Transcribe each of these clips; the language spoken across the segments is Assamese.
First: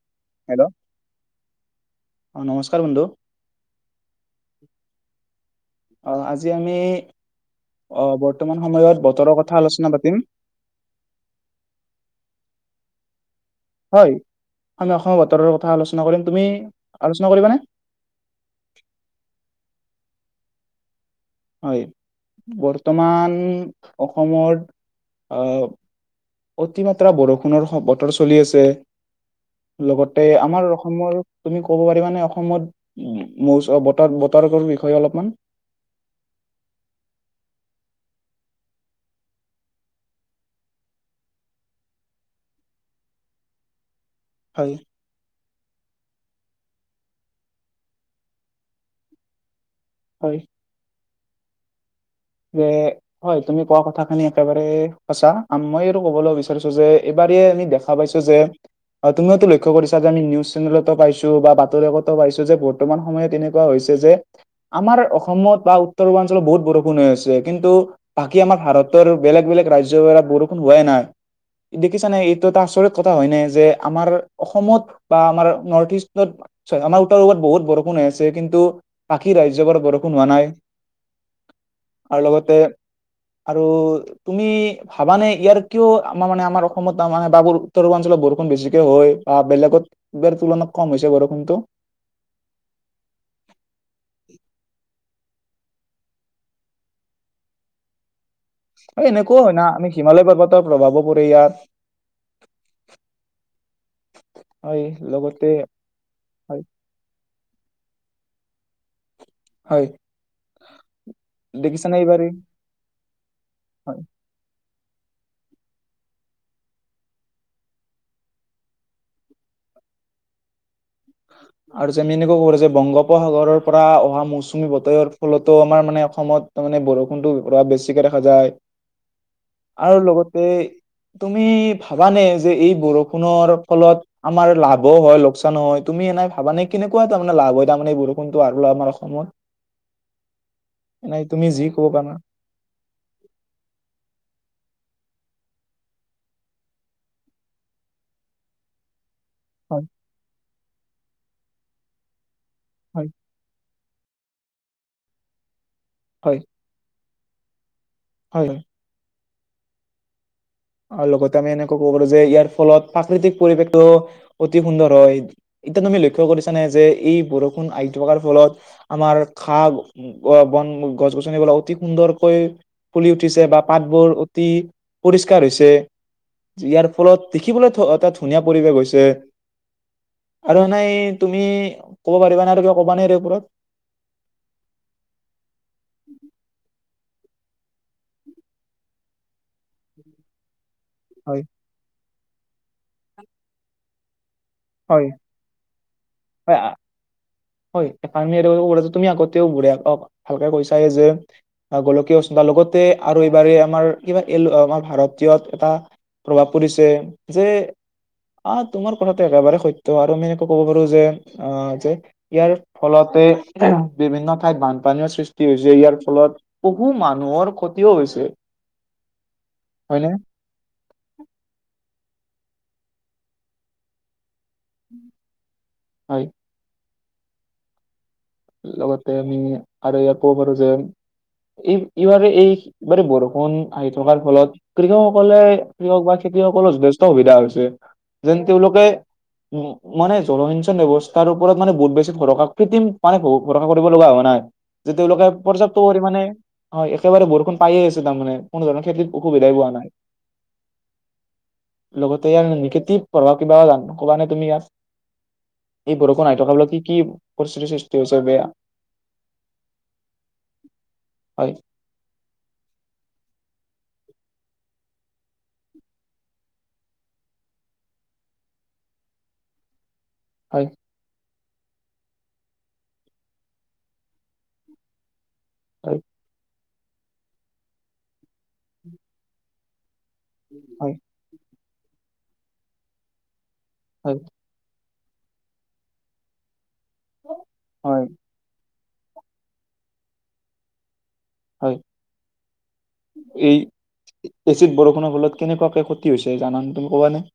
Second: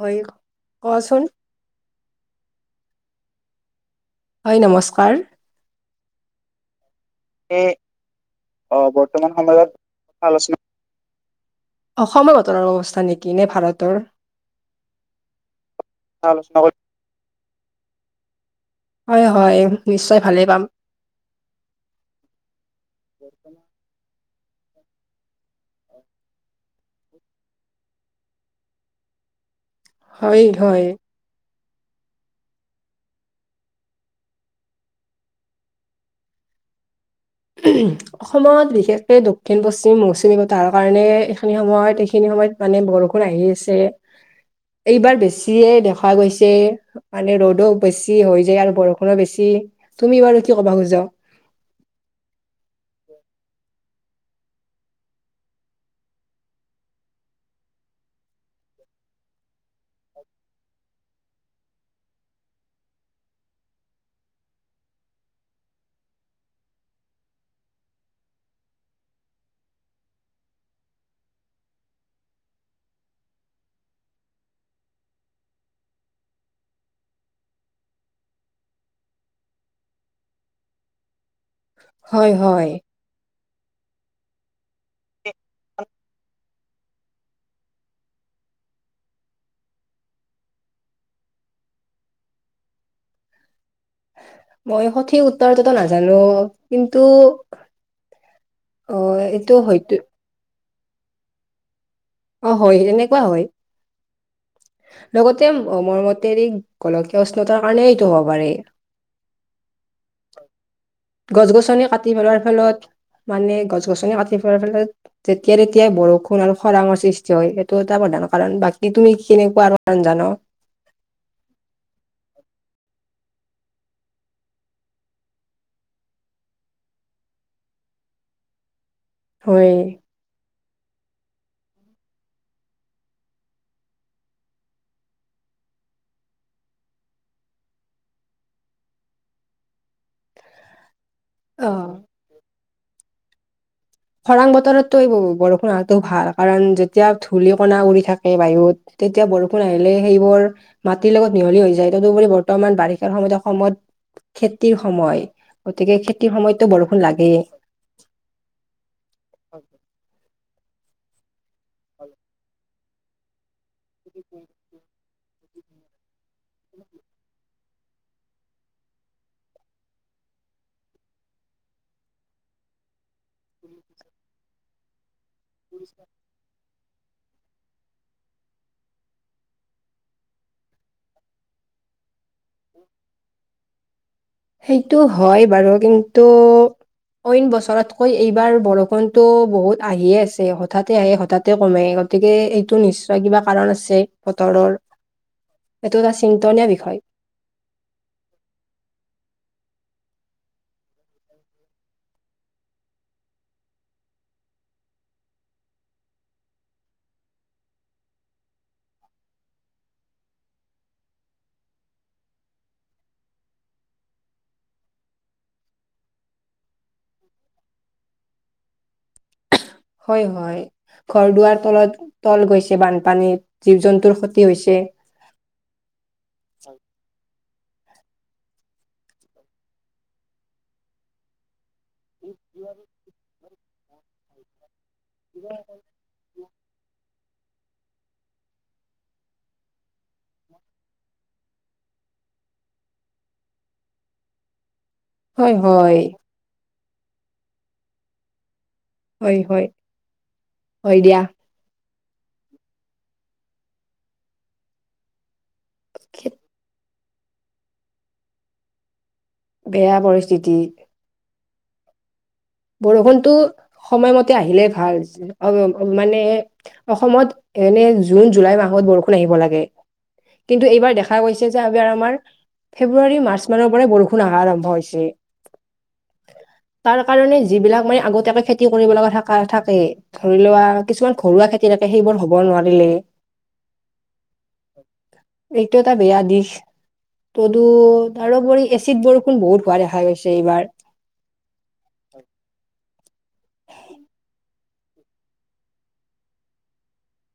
হয় হেল্ল' কোৱাচোন। কাৰ হটো হয় নমস্কাৰ। অ, আজি আমি এই অহ, বৰ্তমান অ সময়ত বৰ্তমান বতৰৰ সময়ত কথা আলোচনা পাতিম। কথা আলোচনা অসমৰ বটন অৱস্থা নেকি? নে ভাৰতৰ হয় আমি অসমৰ বতৰৰ কথা আলোচনা কৰিম তুমি আল কৰিবা নে। হয় - হয় নিশ্চয় ভালেই পাম। হয় বৰ্তমান অসমত অহ, অতিমাত্ৰা বৰষুণৰ বতৰ চলি আছে। লগতে হয় আমাৰ হয় অসমৰ তুমি ক'ব পাৰিবানে অসমতৌচ বতৰ - বতৰ বিষয়ে অলপমান। [inaudible] অসমত বিশেষকে দক্ষিণ পশ্চিম মৌচুমী বতাৰ কাৰণে এইখিনি সময়ত - এইখিনি সময়ত মানে বৰষুণ আহি আছে হয় এইবাৰ বেছিয়ে দেখ দেখা গৈছে মানে ৰ'দো বেছি হৈ যায় আৰু বৰষুণো বেছি। তুমি বাৰ হয় কি কব খোজা। যে হয় তুমি কোৱা কথা খিনি একেবাৰে সচা মই আৰু কবলৈ বিচাৰিছো যে এইবাৰ আমি দেখা পাইছো যে। অ, তুমিও লক্ষ্য কৰিছা যে আমি নিউজ চেনেলতো পাইছো বা বাতৰিকাকতো পাইছো যে বৰ্তমান সময়ত তেনেকুৱা হৈছে। যে আমাৰ অসমত বা উত্তৰ পূৰ্বাঞ্চলত বহুত বৰষূণ বৰষুণ হৈ হৈছে কিন্তু বাকী আমাৰ ভাৰতৰ বেলেগ - বেলেগ ৰাজ্যৰ পৰা বৰষুণ হোৱাই নাই। দেখিছানে এইটো এটা আচৰিত কথা হয় নাই যে আমাৰ অসমত বা আমাৰ নৰ্থ ইষ্টত হয় আমাৰ উত্তৰ পূত বহুত বৰষুণ হৈ আছে কিন্তু বাকী ৰাজ্যবোৰত বৰষুণ হোৱা নাই। [inaudible] আৰু হয় - লগতে হয়। আৰু তুমি ভাবানে ইয়াৰ কিয় আমাৰ মানে আমাৰ অসমত মানে বাবুৰ উত্তৰ পূৰ্বাঞ্চলৰ বৰষুণ বেছিকে হয় বা বেলেগত বেৰ তুলনাত কম হৈছে বৰষুণটো। [inaudible] মই সঠিক উত্তৰটোতো নাজানো কিন্তু অ হয় এনেকুৱাও এইটো হয় না আমি হয়তো হিমালয় পৰ্বতৰ প্ৰভাৱো পৰে ইয়াত অ হয় এনেকুৱা হয় লগতে মৰমতে এই হয় গোলকীয়া উষ্ণতাৰ কাৰণে এইটো হ'ব পাৰেি হয় গছ গছনি দেখিছানে কাটি এইবাৰ এই- পেলোৱাৰ ফলত মানে গছ হয় গছনি কাটি পেলোৱাৰ ফলত তেতিয়া তেতিয়াই বৰষুণ আৰু খৰা ম সৃষ্টি হয় এইেইটো এটা প্ৰধানৰ কাৰণ বাকী তুমি কেনেকুৱা কাৰণ জান আৰু যে মি এনেকা কব যে বংগপ উপসাগৰৰ পৰা অহা মৌচুমী বতৰ ফলতো আমাৰ মানে অসমত তাৰমানে বৰষুণটো বেছিকে দেখা যায় হয় আৰু লগতে তুমি ভাবানে যে এই বৰষুণৰ ফলত আমাৰ লাভো হয় লোকচানো হয় তুমি এ নাই ভাবা নে কেনেকুৱা তাৰমানে লাভ হয় তাৰমানে এই বৰষুণটো আৰু আমাৰ অসমত এ নাই তুমি যি অ ক'ব পানা খৰাং বততটো এই বৰষুণ হো ভাল কাৰণ যেতিয়া ধূলিকনাা উৰি থাকে বাহুত তেতিয়া বৰষুণ হয় আহিলে সেইবোৰ মাটিৰ লগত মিহলি হৈ যায় তদুপৰি বৰ্তমান হয় বাৰিষাৰ সময়ত অসমত খেতিৰ সময় গতিকে খেতিৰ হয় সময়তো বৰষুণ লাগে হয় হয় অ আৰু লগতে আমি এনেকুৱা ক'ব পাৰো যে ইয়াৰ ফলত প্ৰাকৃতিক পৰিৱেশটো অতি সুন্দৰ হয় এতিয়াতো আমি লক্ষ্য কৰিছা নে যে এই ষুণ আহি থকাৰ ফলত আমাৰ খা বন গছ গছনিব অতি সুন্দৰকৈ ফুলি উঠিছে বা পাতবোৰ অতি পৰিষ্কাৰ হৈছে ইয়াৰ ফলত দেখিবলৈ এটা ধুনীয়া পৰিৱেশ হৈছে আৰু নাই তুমি ক'ব পাৰিবা নে আৰু কিবা ক'বা নাই ওপৰত সেইটো হয় বাৰু কিন্তু অইন বছৰতকৈ এইবাৰ বৰষুণটো বহুত আহিয়ে আছে হঠাতে আহে হয় হঠাতে কমে গতিকে এইটো নিশ্চয় কিবা কাৰণ আছে বতৰৰ হয়। এইটো এটা হয় চিন্তনীয় বিষয় হয় তুমি আগতেওুঢ় অ ভালকে কৈছে যে গোলকীয় লগতে আৰু এইবাৰ আমাৰ কিবা এ আমাৰ ভাৰতীয়ত এটা প্ৰভাৱ পৰিছে যে আহ তোমাৰ কথাটো একেবাৰে সত্ আৰু আমি এনেকুৱা কব পাৰো যে আহ যে ইয়াৰ ফলতে বিভিন্ন ঠাইত বানপানীৰও সৃষ্টি হৈছে ইয়াৰ ফলত বহু মানুহ মৰ ক্ষতিও হৈছে হয়নে হয় হয় ঘৰ দুৱাৰ তলত তল গৈছে বানপানীত জীৱ জন্তুৰ স হয় লগতে আমি আৰু ইয়াত ক'ব পাৰো যে এই ইবাৰে এইবাৰে বৰষুণ আহি থকাৰ ফলত কৃষকসকলে কৃষক বা খেতিয়সকলৰ যথে সুবিধা হৈছে যেন তেওঁলোকে উ মানে জলসিঞ্চন ব্যৱস্থাৰ ওপৰত মান বহুত বছিৰা কৃত্ৰিম পানে সৰা কৰিব লগা হোৱা নাই যে তেওঁলোকে হয় পৰ্যাপ্ত হয় পৰি মানে হয় একেবাৰে বৰষুণ পায়ে আছে তাৰমানে কোনো ধৰণৰ খেতিত হয় অসুবিধাই হয় পোৱা নাই হয় দিয়া লগতে ইয়াৰ নিগেটিভ প্ৰভাৱ কিবা জানো ক'ব নে তুমি ইয়াত এই বৰষুণ খে- নাই থকাাব কি কি পৰিশিতি সৃষ্টি হৈছে হৈছে বেয়া বেয়া পৰিস্থিতি হয়। বৰষুণতটো সময়মতে আহিলে ভালআছিলে। মানে অসমত এনে জুন, জুলাই মাহত বৰষুণ আহিব লাগে। কিন্তু হয় এইবাৰ দেখা গৈছ চেও যে আগেৰ আমাৰ ফেব্ৰুৱাৰী, মাৰ্চ মানৰ পৰাই বৰষুণ আহাৰ আৰম্ভ হৈছি। হয়। তাৰ কাৰণে যিবিলাক মানে আগতীয়াকৈ খেতি কৰিব লগা থাকা থাকে ধৰি লোৱা হয় কিছুমান ঘৰুৱা খেতি থাকে সেইবোৰ হব নোৱাৰেই হয়। এইটো এটা বেয়া দিশ। তদু হয় তাৰোপৰি এচিত বৰষুণ বহুত হোৱা দেখা গৈছে এইবাৰ। হয়। এই এচিত বৰষুণৰ ফলত কেনেকুৱাকে ক্ষতি হৈছে জানানে তুমি? ক'বানে।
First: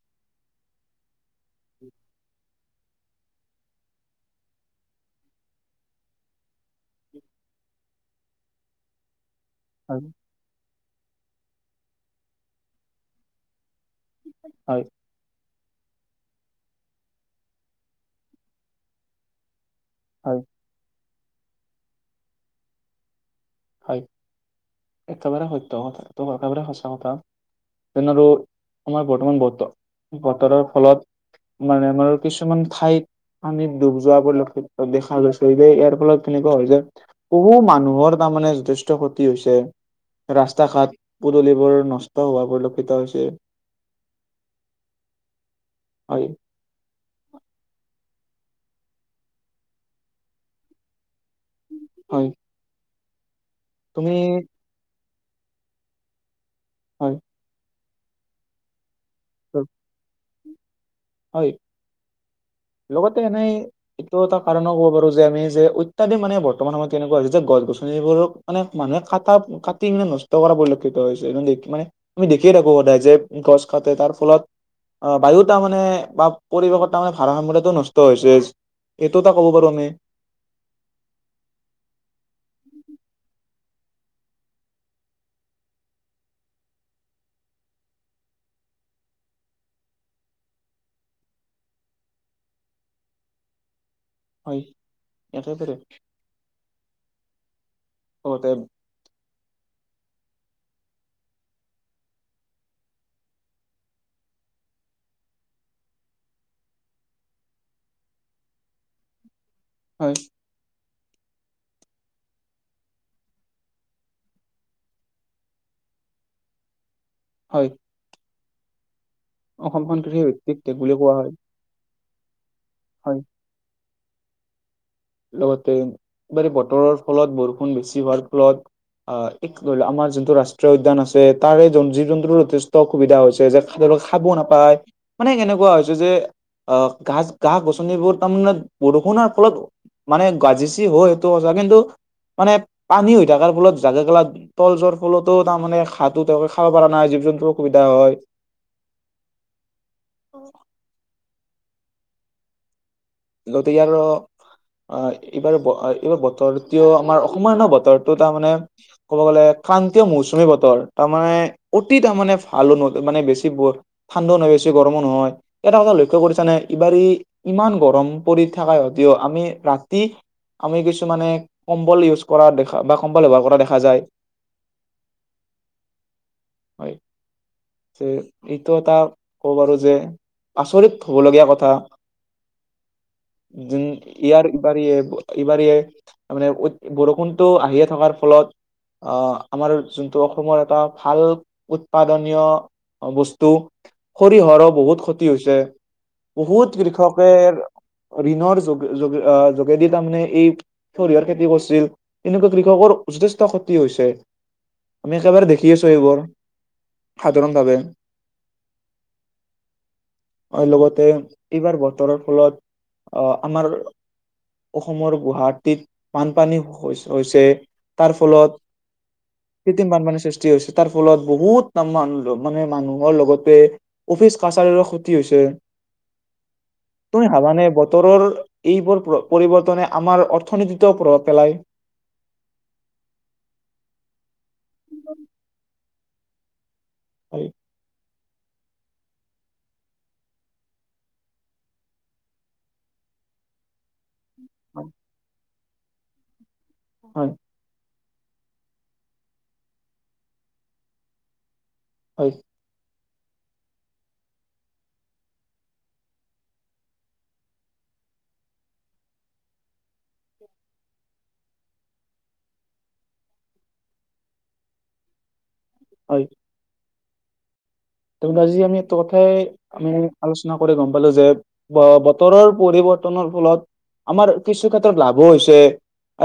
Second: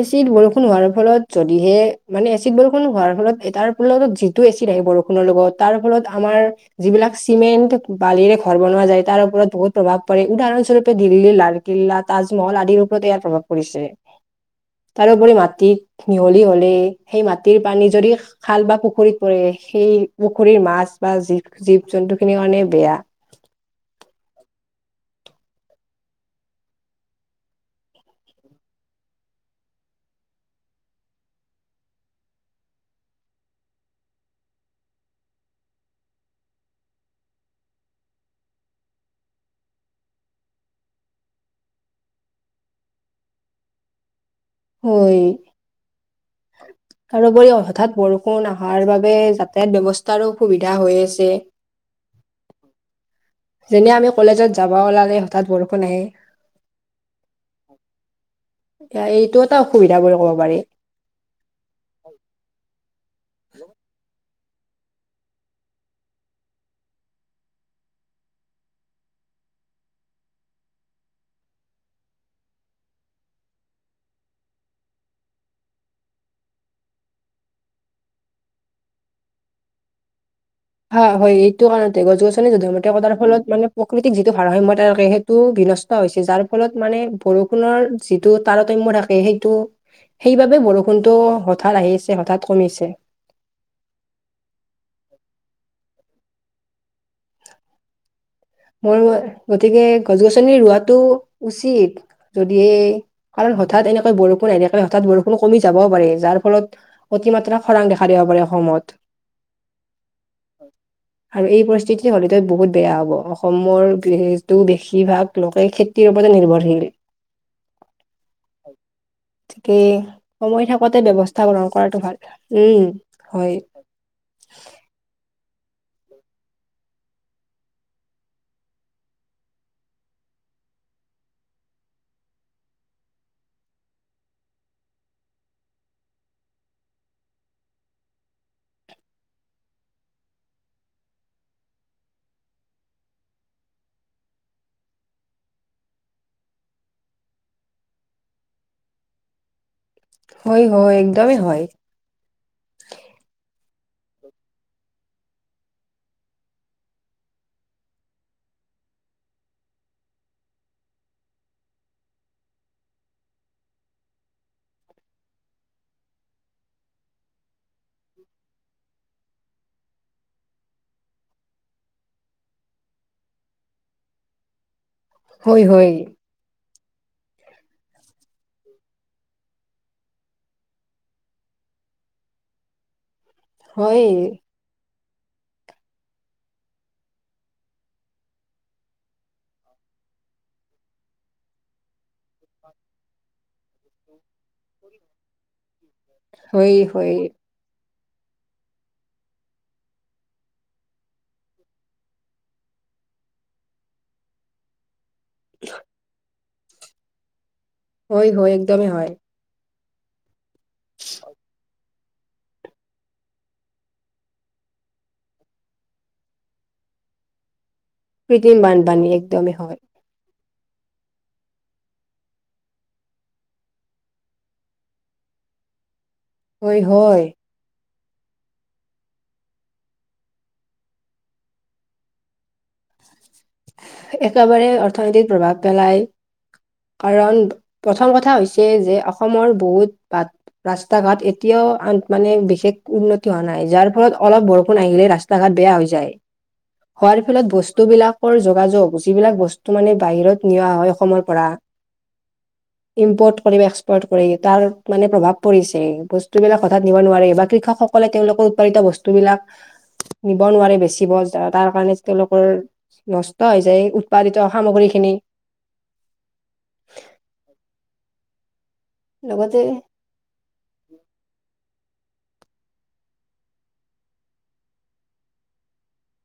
এচিড বৰষুণ হোৱাৰ ফলত যদিহে মানে এচিড বৰষুণ হোৱাৰ ফলত তাৰ ফলত যিটো এচিড আহিব বৰষুণৰ লগত তাৰ ফলত আমাৰ যিবিলাক চিমেন্ট, বালিৰে ঘৰ বনোৱা যায় তাৰ ওপৰত বহুত হয় প্ৰভাৱ পৰে। উদাহৰণস্বৰূপে দিল্লী, লালকিল্লা, তাজমহল, আদিৰ ওপৰত ইয়াৰ প্ৰভাৱ পৰিছে। হয় তাৰোপৰি মাত মাটিত মিহলি হলে সেই মাটিৰ পানী যদি খাল বা পুখুৰীত পৰে সেই হয় পুখুৰীৰ মাছ বা জীৱ, জীৱ জন্তু খিনিৰ কাৰণে বেয়া। হয়। একেবাৰে সত্য একেবাৰে সচা কথা তেন আৰু আমাৰ বৰ্তমান বতৰ বতৰৰ ফলত মানে আমাৰ কিছুমান ঠাইত আমি ডুব যোৱা পৰিলক্ষিত দেখা গৈছে যে ইয়াৰ ফলত কেনেকুৱা হয় যে বহু মানুহৰ তামানে যথেষ্ট ক্ষতি হৈছে। ৰাস্তা ঘাট পদুলিবোৰ নষ্ট হোৱা পৰিলক্ষিত হৈছে। হয়। হয় তাৰোপৰি হঠাৎ বৰষুণ অহাৰ বাবে যাতায়াত ব্যৱস্থাৰো অসুবিধা হৈ আছে হয়। যেনে আমি তুমি কলেজত যাবা অলাগে হঠাৎ বৰষুণ আহে। হয়। এতিয়া এইটো এটা অসুবিধা বুলি ক'ব পাৰি। হয়। লগতে এনেই এটো এটা কাৰণে ক'ব পাৰো যে আমি যে অত্যাধি মানে বৰ্তমান আমা কেনেকুৱা হৈছে যে গছ গছনিবোৰক মানে মানুহে কাটা কাটি নে নষ্ট কৰা পৰিলক্ষিত হৈছে মানে আমি দেখিয়ে থাকো সদায় যে গছ কাটে তাৰ ফলত অ, বায়ু তাৰমানে বা পৰিৱেশত তাৰ ভাড়াসম্যৰটো নষ্ট হৈছে। সেইটো এটা কব পাৰো আমি হা হয় এইটো কাৰণতে গছ গছনি যধে মধে কটাৰ ফলত মানে প্ৰকৃতিক যিটো ভাৰসাম্যতা ৰসে সেইটো বি নষ্ট হৈচি যাৰ ফলত মানে বৰষুণৰ যিটো তাৰতম্য থাকে হেইটো সেইবাবে বৰষুণতটো হঠাৎ আহিছে হঠাৎ কমিছে। হয় এটা এটা দে। মোৰ গতিকে গছ গছনি ৰুৱাটো উচিত, যদি এই আৰু হঠাৎ এনেকৈ বৰষুণ এনেকৈ হঠাৎ বৰষুণ কমি যাবও পাৰে, যাৰ ফলত অতিমাত্ৰা খৰাং দেখা দিব পাৰে অসমত। হয়। আৰু এই পৰিস্থিতিটো হ'লেতো বহুত বেয়া হ'ব। অসমৰ যিহেতু বেচিভাগ লোকে খেতিৰ ওপৰতে নিৰ্ভৰশীল। হয়। ঠিকেই অসমখন কৃষি ভিত্তিক সময় দেশ বুলি থাকোতে কোৱা হয় ব্যৱস্থা গ্ৰহণ কৰাটো ভাল। উম, হয়। লগতে বাৰে বতৰ ফলত বৰষুণ বেছি হোৱাৰ ফলত অ ধৰি ল আমাৰ যোনটো ৰাষ্ট্ৰীয় উদ্যান আছে তাৰে জী জন্তুৰ যথেষ্ট অসুবিধা হৈছে যে খাব নাপায় মানে কেনেকুৱা হৈছে যে আহ গাছ গা গছনিবোৰ তাৰমানে বৰষুণৰ ফলত মানে গাজিচি হ সেইটো আচা কিন্তু মানে পানী হৈ থকাৰ ফলত জাগে গেলা তল যোৱাৰ ফলতো তাৰমানে ঘাঁহটো তেওঁলোকে খাব পৰা নাই। জী জন্তু অসুবিধা হয়। হয় হয় একদমেই হয়। লতি আৰ অ এইবাৰ এইবাৰ বতৰটোও আমাৰ অসমান বতৰটো তাৰমানে ক'ব গ'লে ক্ৰান্তীয় মৌচুমী বতৰ তাৰ মানে অতি তাৰ মানে ভাল ন মানে বেছি ঠান্ড ন বেছ বেছি গৰমো নহয় এটা কথা লক্ষ্য কৰিছা নে এইবাৰ ইমান গৰম পৰি থাকাই হয় দিয় আমি ৰাতি আমি কিছুমানে কম্বল ইউজ কৰা দেখা বা কম্বল ব্যৱহাৰ কৰা দেখা যায় হয় হয় হয় যে এইটো এটা ক'ব পাৰোঁ যে আচৰিত হ'ব লগীয়া কথা [unintelligible] উম হয় ইয়াৰ উবাৰীয়ে এইবাৰিয় মানে বৰষুণটো আহিয়ে থকাৰ ফলত আহ আমাৰ যোনটো অসমৰ এটা ভাল উৎপাদনীয় বস্তু সৰিয়হৰো বহুত ক্ষতি হৈছে হয় বহুত হয় কৃষকে ঋণৰ য য যোগেদি তাৰমানে এই সৰিয়হৰ খেতি কৰিছিল এনেকুৱা কৃষক মোৰ যথেষ্ট খতি হৈছে আমি একেবাৰে দেখি আছোঁ এইবোৰ সা হয় হয় একদমেই হয় আৰু লগতে এইবাৰ বতৰৰ ফলত আহ আমাৰ অসমৰ গুৱাহাটীত বানপানী হৈছে তাৰ ফলত কৃত্ৰিম বানপানী একদমেই হয় কৃত্ৰিম বানপানীৰ সৃষ্ট ক্ষয়তি হৈছে তাৰ ফলত বহুতামাম মানে মানুহৰ লগতে অফিচ কাছাৰীৰো ক্ষতি হৈছে [unintelligible] হয় হয় মানে বতৰৰ এইবোৰ পৰিৱৰ্তনে আমাৰ অৰ্থনীতিতো প্ৰভাৱ পেলায়। [inaudible] একেবাৰে অৰ্থনীতিত প্ৰভাৱ পেলায় কাৰণ হয় প্ৰথম কথ কথা হৈছে যে অসমৰ বহুত ৰাস্তা ঘাট এতিয়াও মানে বিশেষ উন্নতি হোৱা নাই যাৰ ফলত অলপ বৰষুণ আহিলে ৰাস্তা ঘাট বেয়া হৈ যায়, হোৱাৰ হয় ফলত বস্তুবিলাক কৰ যোগাযোগ যিবিলাক বস্তু মানে বাহিৰত নিয়া হয় অসমৰ পৰা। হয়। ইম্পৰ্ট কৰি বা এক্সপৰ্ট কৰি তাৰ মানে প্ৰভাৱ পৰিছে বস্তুবিলাক হঠাৎ নিব নোৱাৰে বা কৃষক সকলে তেওঁলোকৰ উৎপাদিত বস্তুবিলাক নিব নোৱাৰে বেচিব তাৰ কাৰণে তেওঁলোকৰ নষ্ট হৈ যায় উৎপাদিত সামগ্ৰীখিনি। হয়। [unintelligible] আজি আমি এটো কথাই লগতে আমি আলোচনা কৰি গম পালোঁ যে। ব-বতৰৰ পৰিৱৰ্তনৰ ফলত আমাৰ কিছু ক্ষেত্ৰত লাভো হৈছে।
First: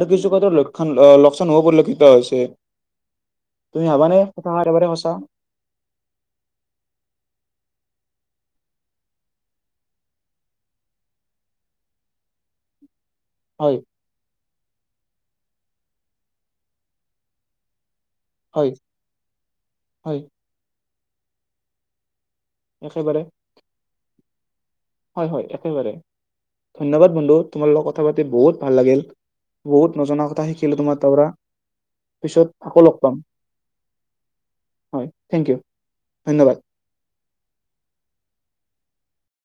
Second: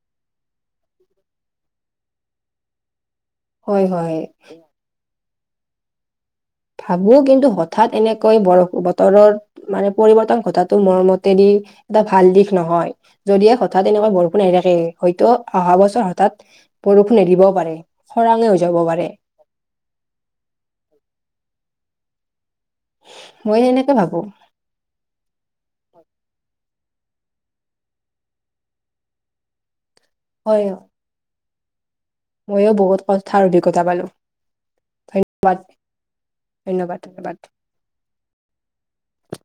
আৰু কিছু ক্ষেত্ৰত লক্ষণ লোকচান হ'ব পৰিলক্ষিত হৈছে। তুমি হয় ভাবা হয় নাই কথা সাৰ মানে সঁচা। ভাবো কিন্তু হঠাৎ এনেকৈ বৰ বতৰত মানে পৰিৱৰ্তন ঘটাটো মোৰ মতেদি এটা ভাল দিশ নহয়। যদিহে হয় হঠাৎ এনেকুৱা বৰষুণ আহি থাকে হয়তো অহা বছৰ হঠাৎ বৰষুণ নেদিবও পাৰে। খৰাঙে হৈ হয় যাব পাৰে। হয় একেবাৰে ময়ে সেনেকে ভাবো। হয়, হয়, একেবাৰে। ধন্যবাদ বন্ধু, তোমাৰ লগত কথা পাতি বহুত ভাল লাগিল, বহুত নজনা কথা হয় শিকিলো তোমাৰ তাৰ পৰা। পিছত ময়ো আকৌ লগ বহুত পাম কথাৰ অভিজ্ঞতা পালোঁ। হয় থেংক ইউ ধন্যবাদ ধন্যবাদ ধন্যবাদ!